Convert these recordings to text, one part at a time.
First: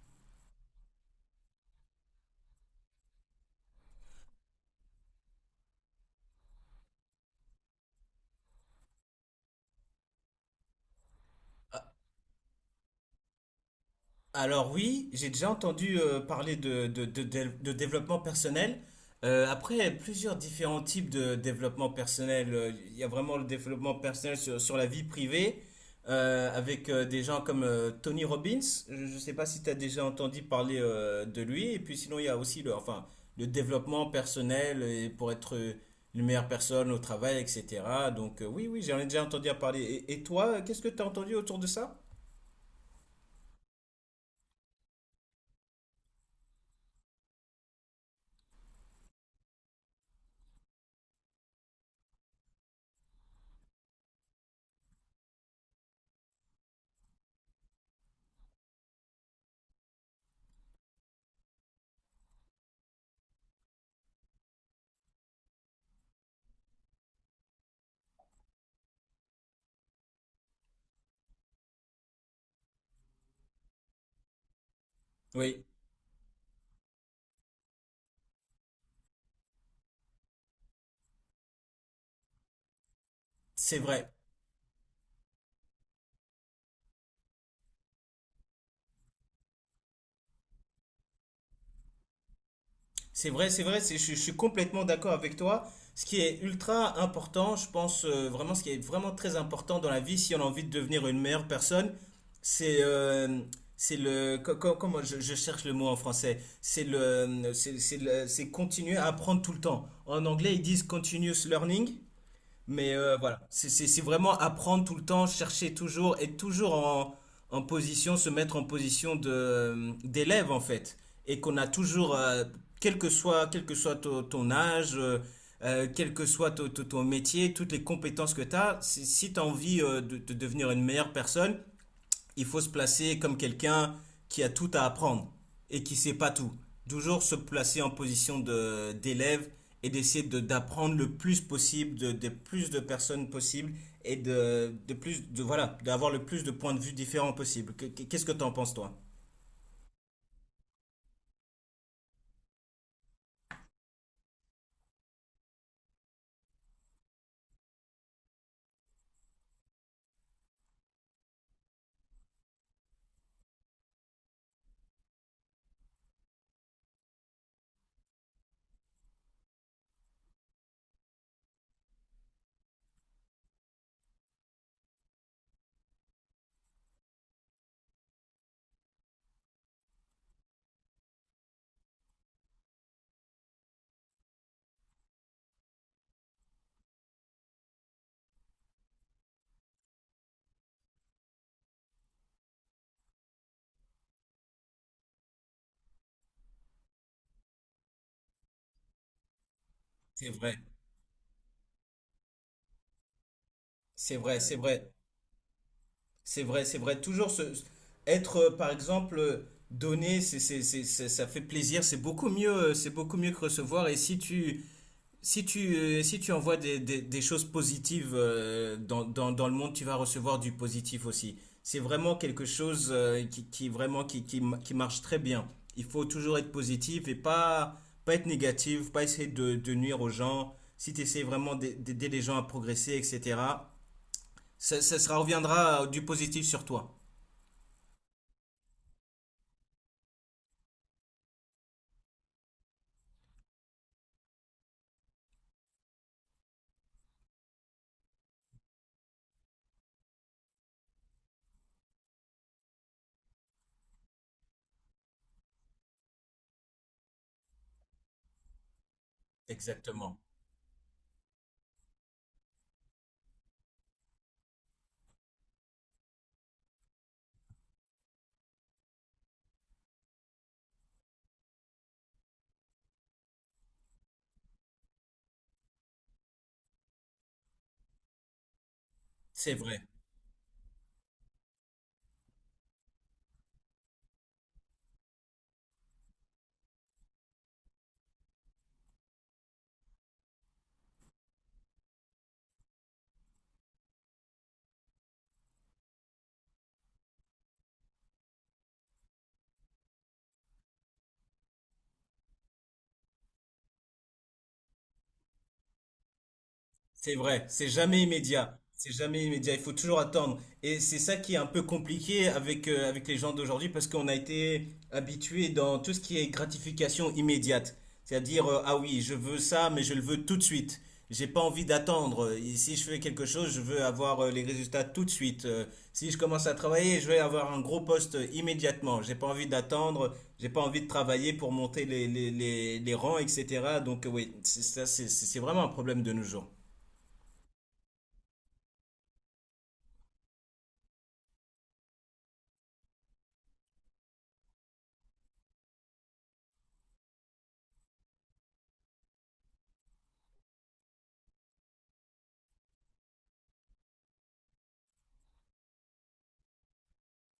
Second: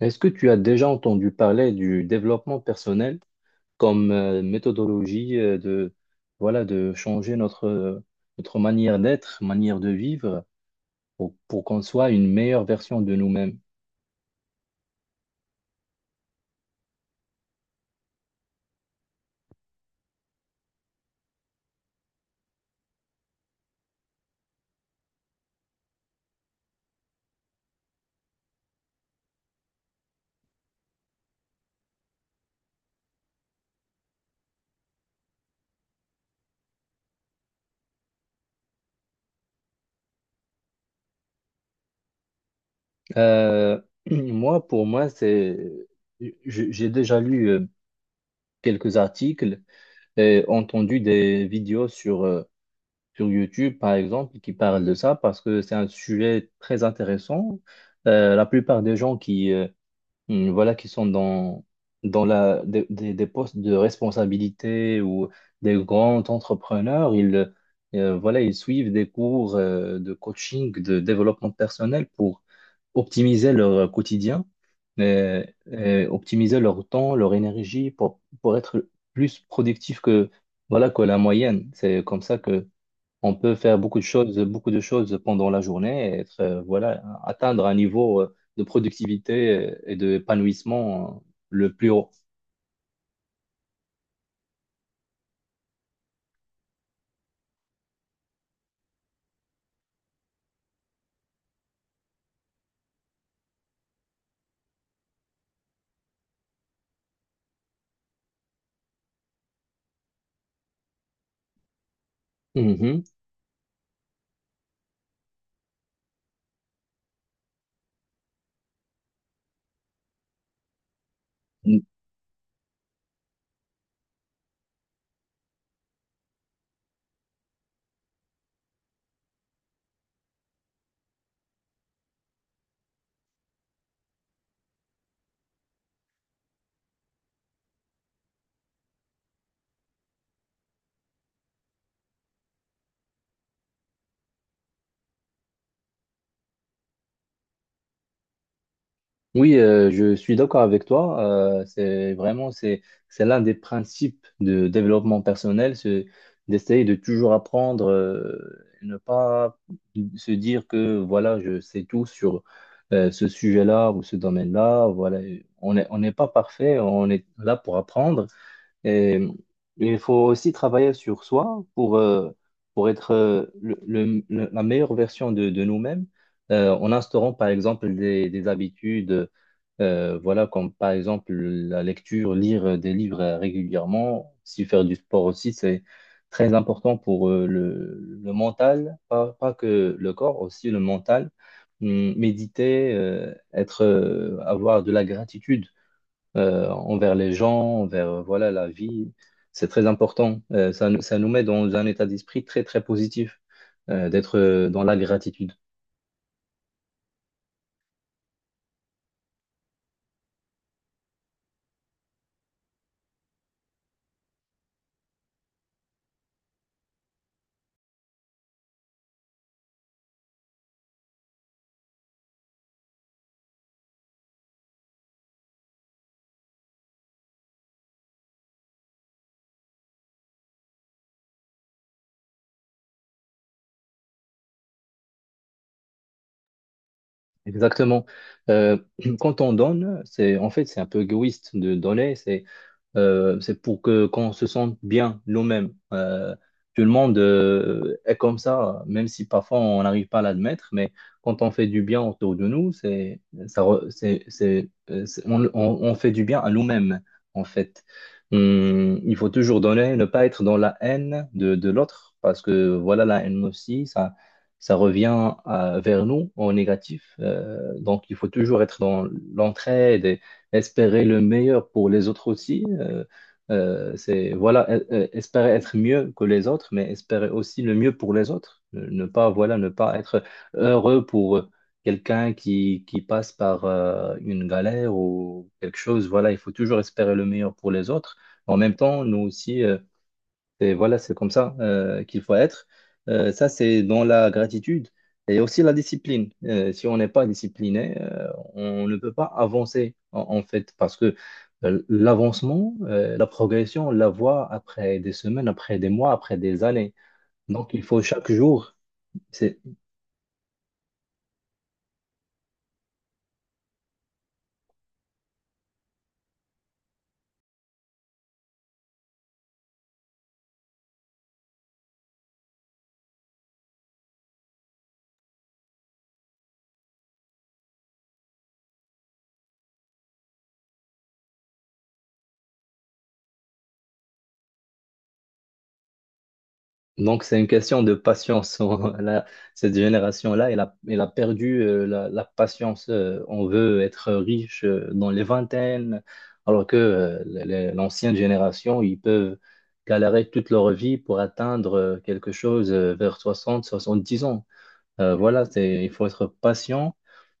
Est-ce que tu as déjà entendu parler du développement personnel comme méthodologie de, voilà, de changer notre, notre manière d'être, manière de vivre pour qu'on soit une meilleure version de nous-mêmes? Alors oui, j'ai déjà entendu parler de développement personnel. Après, plusieurs différents types de développement personnel. Il y a vraiment le développement personnel sur la vie privée, avec des gens comme Tony Robbins. Je ne sais pas si tu as déjà entendu parler de lui. Et puis sinon, il y a aussi le développement personnel et pour être une meilleure personne au travail, etc. Donc oui, oui, j'en ai déjà entendu parler. Et toi, qu'est-ce que tu as entendu autour de ça? Euh, Moi, pour moi, j'ai déjà lu quelques articles et entendu des vidéos sur, sur YouTube, par exemple, qui parlent de ça parce que c'est un sujet très intéressant. La plupart des gens qui, voilà, qui sont dans, des postes de responsabilité ou des grands entrepreneurs, voilà, ils suivent des cours de coaching, de développement personnel pour optimiser leur quotidien, euh, Oui, et optimiser leur temps, leur énergie pour être plus productif voilà, que la moyenne. C'est comme ça on peut faire c'est vrai. Beaucoup de choses pendant la journée et voilà, atteindre un niveau de productivité et d'épanouissement le plus haut. C'est vrai, c'est vrai, je suis complètement d'accord avec toi. Ce qui est ultra important, je pense vraiment, ce qui est vraiment très important dans la vie, si on a envie de devenir une meilleure personne, c'est comment je cherche le mot en français, c'est continuer à apprendre tout le temps. En anglais, ils disent continuous learning. Mais Mhm. Voilà, c'est vraiment apprendre tout le temps, chercher toujours, être toujours en position, se mettre en position de d'élève en fait. Et qu'on a Mm. toujours, quel que soit ton âge, quel que soit ton métier, toutes les compétences que tu as, si, tu as envie de devenir une meilleure personne, il faut se placer comme quelqu'un qui a tout à apprendre et qui ne sait pas tout. Toujours se placer en position d'élève et d'essayer d'apprendre le plus possible de plus de personnes possibles et de plus de voilà d'avoir le plus de points de vue différents possible. Qu'est-ce que tu en penses toi? Oui, je suis d'accord avec toi. C'est vraiment, c'est l'un des principes de développement personnel, c'est d'essayer de toujours apprendre, et ne pas se dire que voilà, je sais tout sur ce sujet-là ou ce domaine-là. Voilà, on n'est pas parfait, on est là pour apprendre. Et il faut aussi travailler sur soi pour être la meilleure version de nous-mêmes, en instaurant par exemple des habitudes, voilà, comme par exemple la lecture, lire des livres régulièrement, si faire du sport aussi, c'est très important pour le mental, pas que le corps, aussi le mental. Méditer, être, avoir de la gratitude envers les gens, envers voilà, la vie. C'est très C'est important. vrai, Ça nous met dans un état d'esprit très, très positif c'est d'être vrai, c'est dans vrai, la gratitude. c'est vrai, c'est vrai. Être, par exemple, donné, ça fait plaisir, c'est beaucoup mieux que recevoir. Si tu, si tu envoies des choses positives dans le monde, tu vas recevoir du positif aussi. C'est vraiment quelque chose qui, vraiment, qui marche très bien. Il faut toujours être positif et pas être négatif, pas essayer de nuire aux gens. Si tu essaies vraiment d'aider les gens à progresser, etc., ça reviendra du positif sur toi. Exactement. Euh, Quand on donne, c'est en fait, c'est un peu égoïste de donner. C'est pour que qu'on se sente bien nous-mêmes. Tout le monde est comme ça, même si parfois on n'arrive pas à l'admettre, mais quand on fait du bien autour de nous, c'est, on fait du bien à nous-mêmes, en fait. Il faut toujours donner, ne Exactement. pas être dans la haine de, l'autre, parce que voilà, la haine aussi, ça revient vers nous en négatif. Donc, il faut toujours être dans l'entraide, espérer le meilleur pour les autres aussi. Voilà, espérer être mieux que les autres, mais espérer aussi le mieux pour les autres. Ne pas, C'est voilà, ne vrai. pas être heureux pour quelqu'un qui passe par une galère ou quelque chose. Voilà, il faut toujours espérer le meilleur pour les autres. En même temps, nous aussi, et voilà, c'est comme ça qu'il faut être. Ça, c'est dans la gratitude et aussi la discipline. Si on n'est pas discipliné, on ne peut pas avancer, en fait, parce que l'avancement, la progression, on la voit après des semaines, après des mois, après des années. C'est vrai, c'est Donc, il faut jamais chaque immédiat. jour. C'est jamais immédiat, C'est il faut toujours attendre. Et c'est ça qui est un peu compliqué avec, avec les gens d'aujourd'hui parce qu'on a été habitué dans tout ce qui est gratification immédiate. C'est-à-dire, ah oui, je veux ça, mais je le veux tout de suite. J'ai pas envie d'attendre. Et si je fais quelque chose, je veux avoir les résultats tout de suite. Si je commence à travailler, je veux avoir un gros poste immédiatement. J'ai pas envie d'attendre, j'ai pas envie de travailler pour monter les rangs, etc. Donc, oui, c'est ça, c'est vraiment un problème de nos jours. Donc, c'est une question de patience. Cette génération-là, elle a perdu la patience. On veut être riche dans les vingtaines, alors que l'ancienne génération, ils peuvent galérer toute leur vie pour atteindre quelque chose vers 60, 70 ans. Voilà, il faut être patient,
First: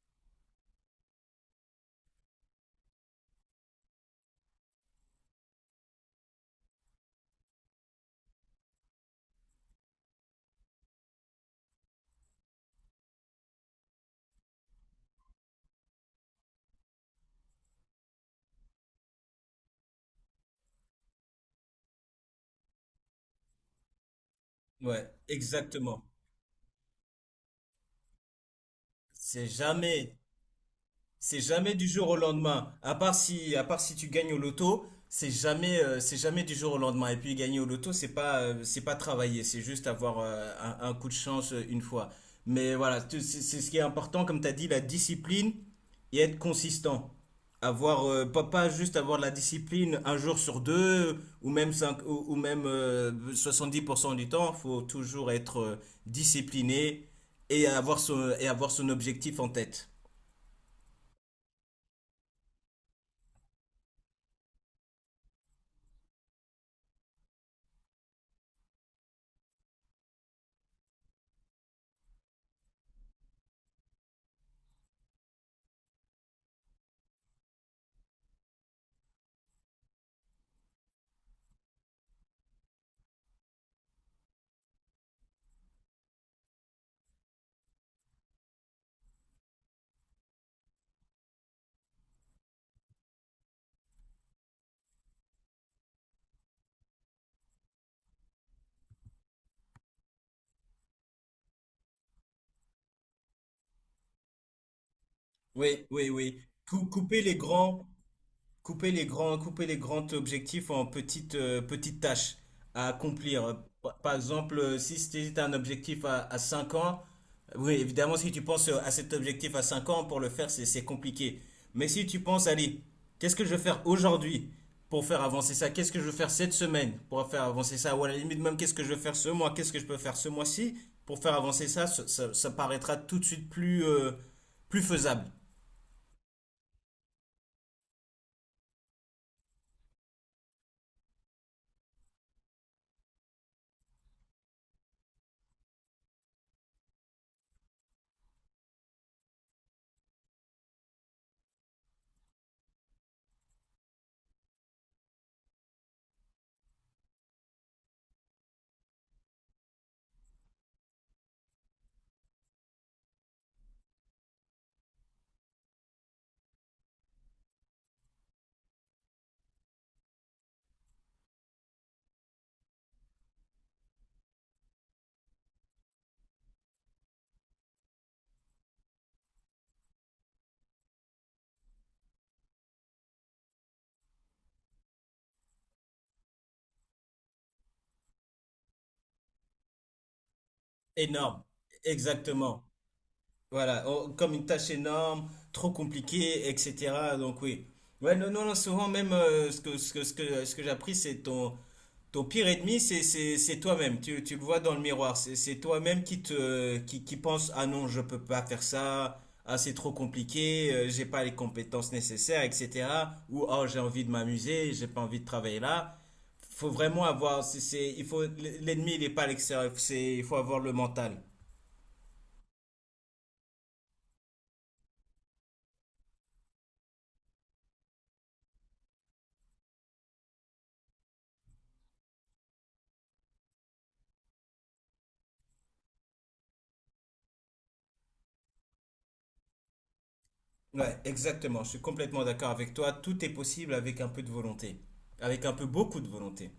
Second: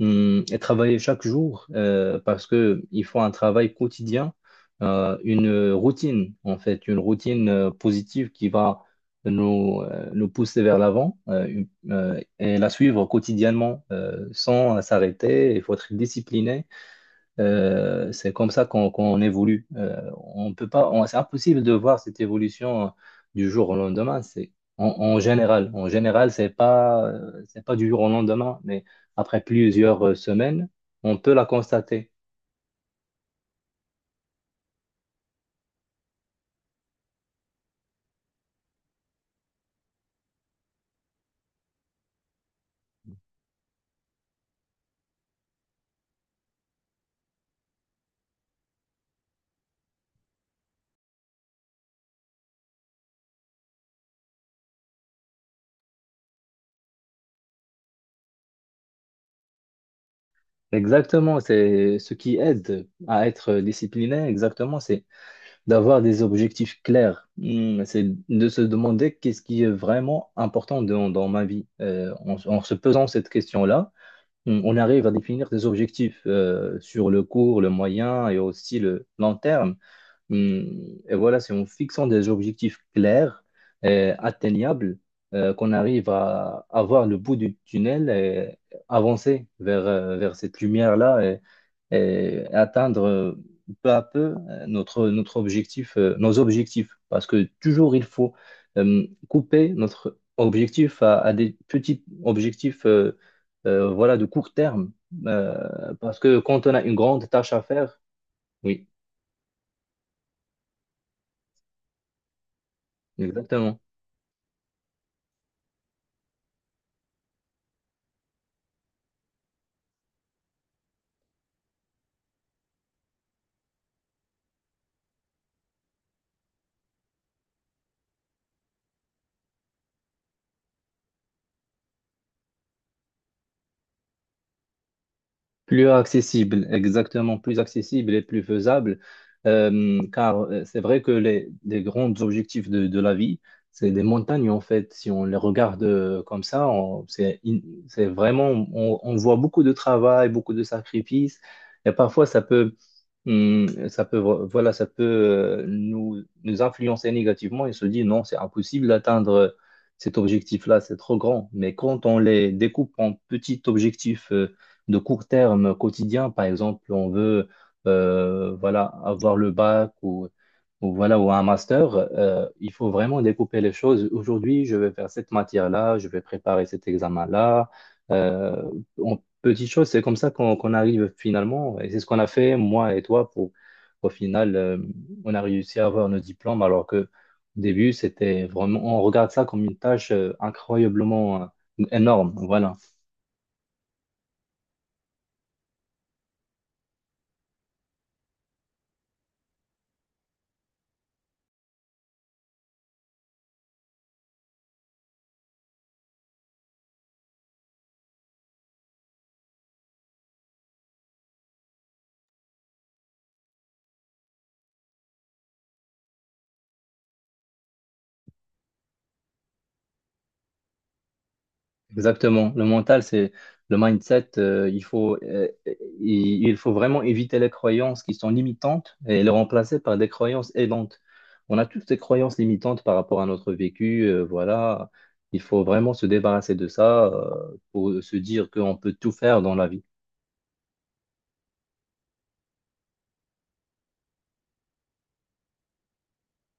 et travailler chaque jour parce que il faut un travail quotidien, une routine en fait, une routine positive qui va nous pousser vers l'avant, et la suivre quotidiennement sans s'arrêter. Il faut être discipliné, c'est comme ça qu'on évolue. On peut pas, c'est impossible de voir cette évolution du jour au lendemain. C'est en, Ouais, en général, en exactement. général, c'est pas du jour au lendemain, mais après C'est plusieurs jamais, semaines, on peut C'est la jamais du jour constater. au lendemain. À part si tu gagnes au loto, c'est jamais du jour au lendemain. Et puis gagner au loto, c'est pas travailler, c'est juste avoir un coup de chance une fois. Mais voilà, c'est ce qui est important, comme tu as dit, la discipline et être consistant. Avoir, pas juste avoir de la discipline un jour sur deux ou même, cinq, ou même 70% du temps. Faut toujours être discipliné et avoir et avoir son objectif en tête. Exactement, c'est ce qui aide à être discipliné. Exactement, c'est d'avoir des objectifs clairs. C'est de se demander qu'est-ce qui est vraiment important dans, ma vie. En se posant cette question-là. On arrive à définir des objectifs sur le court, le moyen et aussi le long terme. Mm, Et voilà, c'est en fixant des objectifs clairs et atteignables qu'on arrive à avoir le bout du tunnel et avancer vers cette lumière-là et atteindre peu à peu notre objectif, nos objectifs. Parce que toujours, il faut couper notre objectif à des petits objectifs, voilà, de court terme. Oui, oui, Parce que oui. quand on a Cou- une Couper grande les tâche à grands, faire, oui, couper les grands objectifs en petites, petites tâches à accomplir. exactement. Par exemple, si c'était un objectif à 5 ans, oui, évidemment, si tu penses à cet objectif à 5 ans, pour le faire, c'est compliqué. Mais si tu penses, allez, qu'est-ce que je vais faire aujourd'hui pour faire avancer ça? Qu'est-ce que je vais faire cette semaine pour faire avancer ça? Ou à la limite même, qu'est-ce que je vais faire ce mois? Qu'est-ce que je peux faire ce mois-ci pour faire avancer ça? Ça paraîtra tout de suite plus, plus faisable. Plus accessible, exactement, plus accessible et plus faisable, car c'est vrai que les grands objectifs de la vie, c'est des montagnes en fait. Si on les regarde comme ça, c'est vraiment, on voit beaucoup de travail, beaucoup de sacrifices, et parfois ça peut, voilà, nous influencer négativement et se dire non, c'est impossible d'atteindre cet objectif-là, c'est trop grand. Mais quand on les découpe en petits objectifs, de court terme quotidien. Par exemple, on veut voilà, avoir le bac ou voilà, ou un master. Il faut vraiment découper les choses. Aujourd'hui, je vais faire cette matière-là, je vais préparer cet examen-là. Euh, En petites choses, c'est comme ça qu'on arrive finalement. Et c'est ce qu'on a fait, moi et toi, pour au final, on a réussi à avoir nos diplômes alors que au début, c'était vraiment, on regarde ça comme une tâche incroyablement Énorme, énorme. exactement. Voilà. Voilà, oh, comme une tâche énorme, trop compliquée, etc. Donc oui. Ouais, non, non, non, souvent même ce que, ce que, ce que, ce que j'ai appris, c'est ton, ton pire ennemi, c'est toi-même. Tu le vois dans le miroir. C'est toi-même qui pense, ah non, je peux pas faire ça. Ah, c'est trop compliqué, j'ai pas les compétences nécessaires, etc. Ou, oh, j'ai envie de m'amuser, j'ai pas envie de travailler là. Faut vraiment avoir, c'est- il faut, l'ennemi, il est pas à l'extérieur, il faut avoir le mental. Exactement. Le mental, c'est le mindset. Il faut vraiment éviter les croyances qui sont limitantes et les remplacer par des croyances aidantes. On a tous des croyances limitantes par rapport à notre vécu. Voilà. Il faut vraiment se débarrasser de ça, pour se dire qu'on peut tout faire dans la vie. Ouais, exactement. Je suis complètement d'accord avec toi. Tout est possible avec un peu de volonté. Avec un peu beaucoup de volonté.